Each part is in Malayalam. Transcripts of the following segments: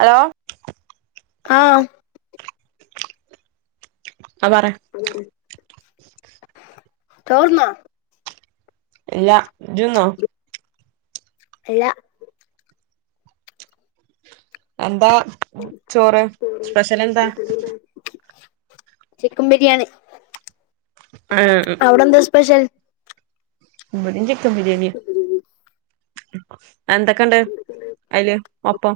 ഹലോ ആഹ് ആഹ് പറ ചോറ് ന്നാ ല്ലാ ജ്ജ് ന്നോ ഇല്ല എന്താ ചോറ് സ്പെഷ്യൽ എന്താ ചിക്കൻ ബിരിയാണി ഏ ആഹ് അവിടെ എന്താ സ്പെഷ്യൽ ഇവടിം ചിക്കൻ ബിരിയാണി എന്തൊക്കെ ഇണ്ട് അതില് ഒപ്പം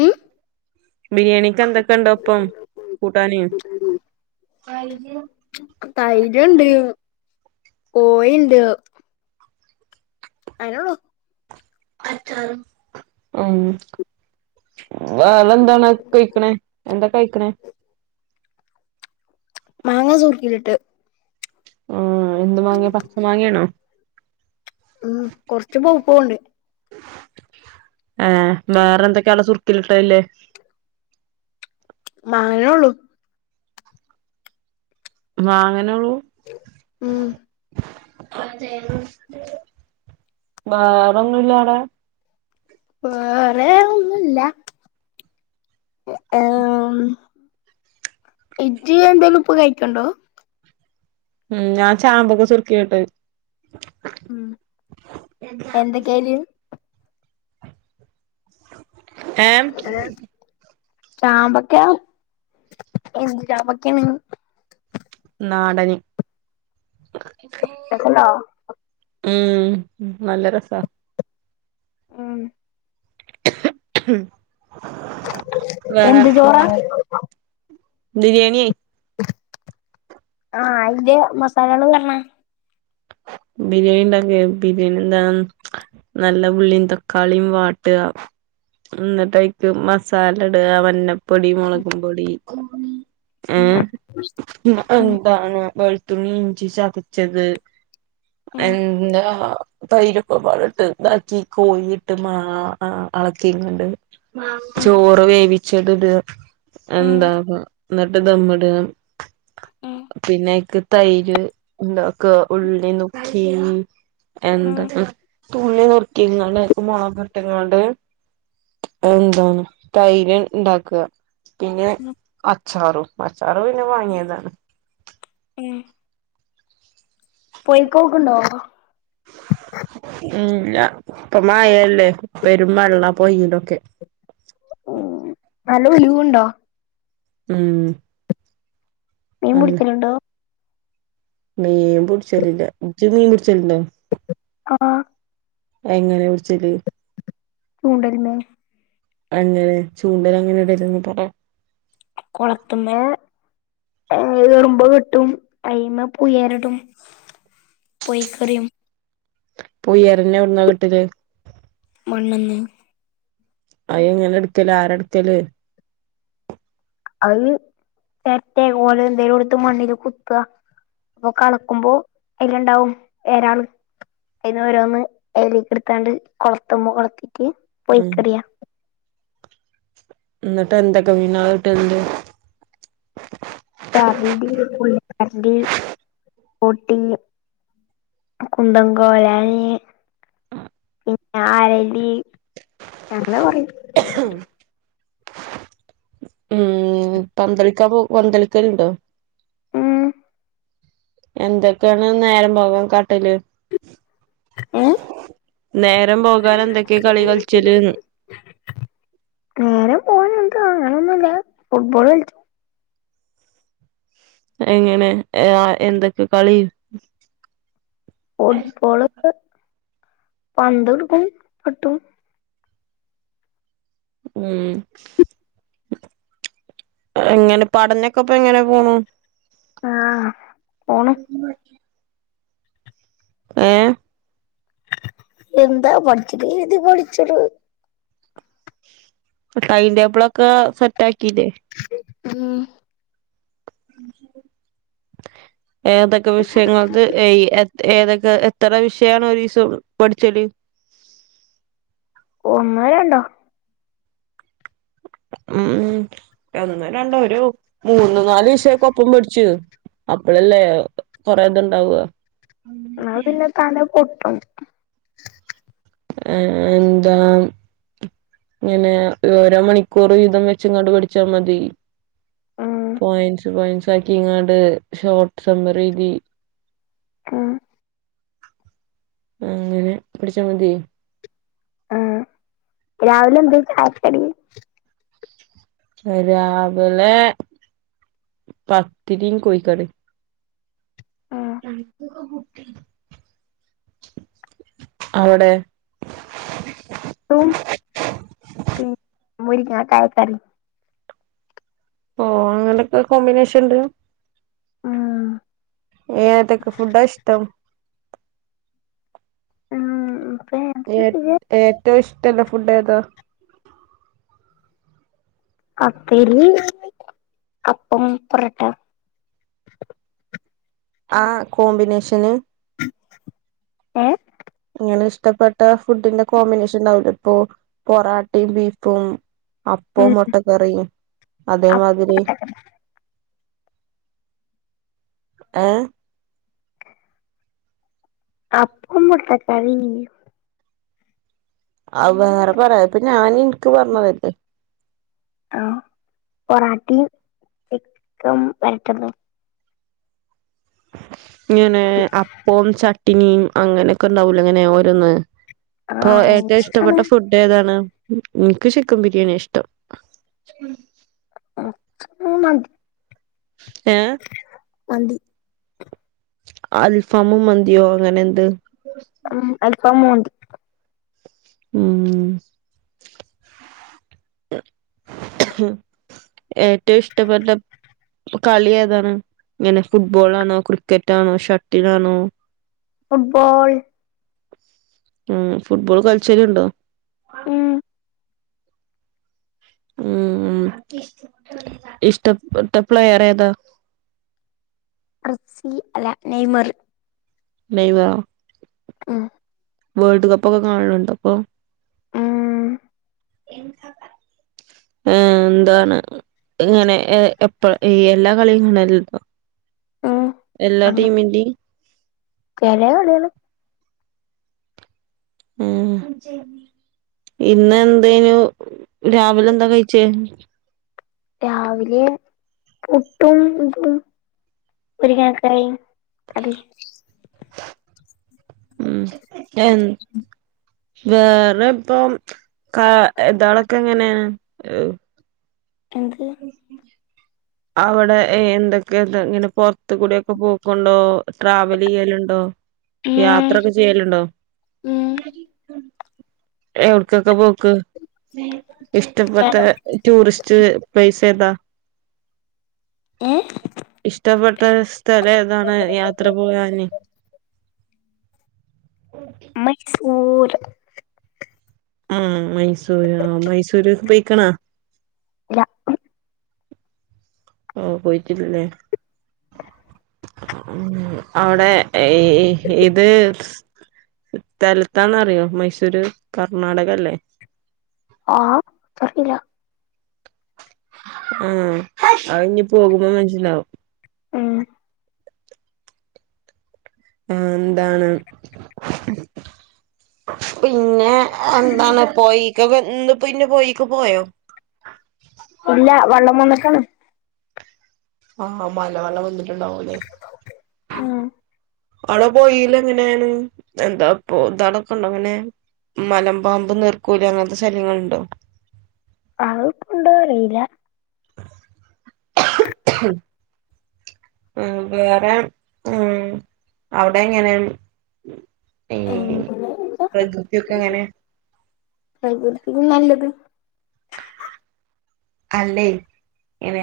ഉം ബിരിയാണിക്ക് എന്തൊക്കെ ഉണ്ടോ ഒ പ്പം കൂട്ടാന് കോയിണ്ട് അതന്നെളൂ മം വ എന്താണ് പഴിക്കണേ എന്താ കഴിക്കണേ മാങ്ങ സുർക്കിയിലിട്ട് ആഹ് എന്ത് മാങ്ങേ പച്ച മങ്ങേണോ മം കൊറച്ച് പൗ പൂണ്ട് ഏ വേറെ എന്തൊക്കെയാആടെ സുറ് ക്കിലിട്ടത് ഇല്ലേ മാങ്ങ ഉളൂ മാങ്ങന ഉള്ളൂ ഉം വേറെൊന്നുംല്ല അവിടെ വേറെേഒന്നുല്ല ഇജി എന്തേലും ഇപ്പം കഴിക്കണ്ടോ ഉം്ഞാ ചാമ്പൊക്കെ സുർക്കിലിട്ടത് ഉം എന്തൊക്കയില് ഏ ചാമ്പക്ക എന്ത് ചാമ്പക്കആണ് നാടന് [unintelligible] ഉം നല്ല രസാ അതന്നെ ഉം ഞാനാ എന്ത് ചോറാ ബിരിയാണിയേ ആഹ് അയിന്റെ മസാലകള് പർഞ്ഞാ ബിരിയാണി ഇണ്ടാക്കെ ബിരിയാണി എന്താ നല്ല ഉള്ളിയും തക്കാളിയും വാട്ട്ആ എന്നിട്ടൈക്ക് മസാല ഇടുക വന്നപ്പൊടി മുളകും പൊടി ഉം ഏഹ് എന്ന ഉം എന്താണ് വെളുത്തുള്ളി ഇഞ്ചി ചതച്ചത് ഉം എന്താ തൈരൊക്കെപാടിട്ട് ഇതാക്കി കോഴട്ട് മാ ആ അളക്കിങ്ങ്ണ്ട് ഉം ചോറ് വേവിച്ചത് ഇടുക ഉം എന്താ എന്നിട്ട് ദംഇടുക ഉം പിന്നെ അയ്ക്ക് തൈര് എന്താക്കാ ഉള്ളി നുക്കീ ഉം എന്താ തുള്ളി നുർക്കിങ്ങാണ്ട് ആയിൽക് മുളക് ഇട്ട്ങ്ങാണ്ട് എന്താണ് തൈര് ഇണ്ടാക്കുക. പിന്നെ ഉം അച്ചാറും അച്ചാറ് പിന്നെ വാങ്ങിയതാണ് ഉം പൊയിക്കോക്ക്ണ്ടോ? ഇല്ല ഇപ്പ മാഴല്ലേ? പെരും വെള്ള പൊയിലൊക്കെ. ഉം നല്ല ഒലിവുണ്ടോ? ഉം മീൻ അല്ല പിടിക്കലുണ്ടോ? മീൻ പുടിച്ചലില്ല. ഇജ്ജ് മീൻ പിടിച്ചല്ണ്ടോ? ആഹ് എങ്ങനെയാ പിടിച്ചല്? ചൂണ്ടൽമേ എങ്ങനെ ചൂണ്ടലങ്ങനെ ഇടലെന്ന് പറാ കൊളത്ത്മ്മേൽ ഏഹ് എറുമ്പ് കെട്ടും അയിമ്മേ പുയേറിടും പൊയീക്കെറിയും പുഴെറിഞ്ഞാ എവിടന്നാ കിട്ടല്? മണ്ണ്ന്ന് അയ് എങ്ങനെ എടുക്കല്? ആരാ എടുക്കല്? അത് തെർറ്റേ ഓലേ എന്തേലും എടുത്ത് മണ്ണില് കുത്തുക. അപ്പൊ കണക്കുമ്പോ അതില് ഇണ്ടാവും എരാളും അതിന് ഓരോന്ന് അതിലേക്ക് എടുത്താണ്ട് കൊളത്തുമ്മേ കൊളത്തീട്ട് ഉം പൊഴീക്കെറിയാ എന്നിട്ട് എന്തെക്കെ മീനള് കിട്ടല്ണ്ട്? തർണ്ടീ പൊളി തർണ്ടീ പോട്ടിങ്ങ് കുന്തം കോലായീ പിന്നെ ആരലി, അങ്ങനെ കൊറയും ഉം പന്തളിക്കാൻ പോ പന്തളിക്കൽണ്ടോ? ഉം എന്തൊക്കെയാണ് നേരം പോകാൻ കാട്ടല്? ഏഹ് നേരം പോകാൻ എന്തൊക്കെയാ കളി കളിച്ചല്ന്ന്? നേരം പോവാൻ എന്താ അങ്ങനൊന്നൂല്ല, ഫുട്ബോള് കളിച്ച എങ്ങനെ ഏ ആഹ് എന്തൊക്കെ കളി? ഫുട്ബോള് ഒക്കെ, പന്തെടുക്കും പട്ടും ഉം എങ്ങനെ പടനൊക്കെപ്പൊങ്ങനെ പോണു? ആഹ് പോണ്. [unintelligible] ഏഹ്. എന്താ പട്ച്ചൊക്കെ ചെയ്ത് പട്ച്ചിടു. ട്ടൈൻന്റെബ്ളൊക്കെ സെറ്റ് ആക്കിലെ? ഉം. ഏതൊക്കെ വിഷയങ്ങൾക്ക് എയ് എ. ഏതൊക്കെ എത്ര വിഷയണ് ഒരിസം പഠ്ച്ചല്. ഒന്നോ രണ്ടോ. ഉം ഒന്ന് രണ്ടോ ഒരു മൂന്ന് നാല് വിശയൊക്കെ ഒപ്പം പഠ്ച്ചു. അപ്പളല്ലേ കൊറെ തുണ്ടാവ്യ. ന്നാ പിന്നെ തല പൊട്ടും. ഏഹ്എന്താ. ങ്ങനെ ഓരോ മണിക്കൂർ വീതം വെച്ചങ്ങാണ്ട് പഠിച്ചാ മതി. ഉം പോയിന്റ്സ് പോയിന്റ്സ് ആക്കി ങ്ങാണ്ട് ഷോർട്ട് സമ്മറി ദി. ആഹ്. അങ്ങനെ പിടിച്ചാ മതി. ആഹ് രാവിലെന്തേ ചായക്കടി? രാവലെ പത്തിരിം കോയിക്കറിം. ആഹ്. ഞങ്ങ്ക്കക്ക പുട്ടി. അവടെ. ട്ടും പി മുരിങ്ങാകായ കറി. ഓഹ് അങ്ങനെക്കെ കോമ്പിനേഷണ്ട്? ഉം ഏതക്കെ ഫുഡാ ഇഷ്ടം? ഉം ഏ പിന്നെ ഏറ്റവും ഇഷ്ടല്ല ഫുഡേതാ? അപ്പരി അപ്പം പൊറട്ട. ആഹ് കോമ്പിനേഷന്. ഏഹ്. ങ്ങനെ ഇഷ്ടപ്പെട്ട ഫുഡിന്റെ കോമ്പിനേഷൻ ണ്ടാവൂലേ പ്പൊ പൊറാട്ടിം ബീഫും. അപ്പോം ഉം മുട്ടക്കറിയും അ അതേമാതിരി. ഏഹ്. അപ്പും മുട്ട കറിം. [unintelligible] ആ വേറെ പറേ പ്പൊ ഞാൻ ഇൻക്ക് പർഞ്ഞതല്ലേ? ആഹ് പൊറാട്ടിം ചിക്കം വരട്ടതു. ങ്ങനെ അപ്പോം ചട്ടിനിം അങ്ങനെക്കെ ണ്ടാവൂലേ ങ്ങനെ ഓരോന്ന്. ആ പ്പൊ അങ്ങനെ ഏറ്റവു ഇഷ്ടപ്പെട്ട ഇഷ്ടാണ് ഫുഡ്- ഏതാണ് മ് ഇൻക്ക് ചിക്കം ബിര്യാണ്യ ഇഷ്ടം. ച്ച് മ് മതി ഏ മന്തി. അൽഫാമും മന്തിയോ അങ്ങനെന്ത്. ഉം അൽഫാമും മന്തി. ഉം. ഹ് ഏറ്റവു ഇഷ്ടപ്പെട്ട പ കളി ഏതാണ്? ങ്ങനെ ഫുട്ബോളാണോ ക്രിക്കറ്റാണോ ഷട്ടിലാണോ? ഫുട്ബോൾ. ഉം ഫുട്ബോൾ കാൾച്ചല്ണ്ടോ? ഉം ഉം ഉം ഇഷ്ട്ടപ്പെട്ട പ്ലേയറേതാ? കസ്സി അല്ല നെയ്മർ. മെയ് വ. മ് വേൾഡ് കപ്പ് ഒക്കെ കാണല്ണ്ടപ്പൊ ഉം ഏ എന്താണ് ഇങ്ങനെ ഏ എപ്പ ഈ എല്ലാ കളിയുംങ്ങണല്ലോ ഉം എല്ലാ ടീമിന്റിം ചെല കളികള് ഏയ് ഇന്ന് എന്തനു രാവിലെ എന്താ കഴിച്ചേ രാവിലെ പുട്ടും ഇതും മുരിങ്ങ ആചാരി അതെ ഉം എ വേറെ ഇപ്പം ക യതാളൊക്കെ എങ്ങനെ എന്ത് അവിടെ എന്തൊക്കെ ഇങ്ങനെ പൊറത്തുടെക്കെ കൂട്വക്കെ പോക്കുണ്ടോ ട്രാവൽ ചെയ്യലുണ്ടോ ഉം യാത്രയൊക്കെ ചെയ്യലുണ്ടോ ഉം എവിടക്കൊക്കെ പോക്ക് ഇഷ്ടപ്പെട്ട ടൂറിസ്റ്റ് പൈസേ ഏതാ ഏ ഇഷ്ടപ്പെട്ട സ്ഥലം ഏതാണ് യാത്ര പോകാന് മൈസൂർ ഉം മൈസൂര് ആ മൈസൂര് പൊയിക്ക്ണ ഇല്ല ഓ പോയിട്ടില്ലേ ഉ അവിടെ ഇത് സ്ഥലത്താന്ന് അറിയോ മൈസൂര് കർണാടക അല്ലേ ആഹ് അത്രയില്ല ഉം അത് ഇനി പോകുമ്പോ മനസ്സിലാവും ഉം ഉം എന്താണ് പിന്നെ എന്താണ് പോയിക്ക് ഇന്ന് പിന്നെ പോയീക്ക് പോയോ ഇല്ല വള്ളം വന്നക്കാണ് ആ മലവെള്ളം വന്നിട്ടുണ്ടാവുംല്ലേ ഉം അവിടെ പൊയിലെ ങ്ങനെയാണ് എന്താ പൊതേളക്കണ്ടൊ അങ്ങനെയ മലമ്പാമ്പ് നീർക്കൂലി അങ്ങനത്തെ സ്ഥലങ്ങളുണ്ടോ ആഹ്പ്പണ്ടോ അറിയില്ല ആഹ് വേറെ ഉം അവിടെ എങ്ങനെ ഏ എങ്ങനെ പ്രകൃതിയൊക്കെ എങ്ങനെ എങ്കിൽ പിന്നെ നല്ലത് അല്ലേ ഇങ്ങനെ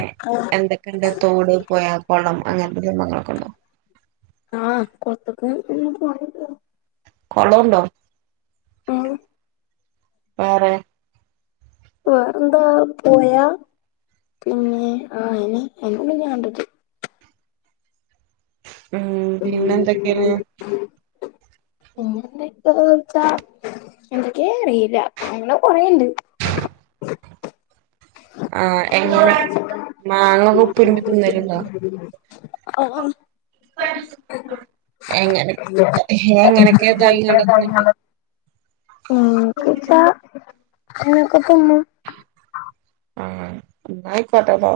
എന്തൊക്കെണ്ട് തോട് പോയാ കൊളം അങ്ങനത്തെ സംഭങ്ങളൊക്കെ ഉണ്ടോ ആഹ് കൊളത്ത്ക്കേ [unintelligible] കൊളൊണ്ടോ ആഹ് വേറെ വേറെന്താ പൊയാ പിന്നെ ആയിനി [unintelligible] ഉം പിന്നെ എന്തെക്കെണ് പിന്നെതക്കാണ് വെച്ച എന്തൊക്കെ അറിയില്ല അങ്ങനെ കൊറേണ്ട് ആഹ് എങ്ങനെ മാങ്ങ ഉപ്പ് രിബി തിന്നല്ണ്ടൊ ആഹ് എങ്ങന എങ്ങനൊക്കെതായി ഥായാണ്ടാ തിന്നല് വച്ച അങ്ങനെക്ക തിന്നും ആഹ് ന്നാ ആയിക്കോട്ടേ ട്ടൊ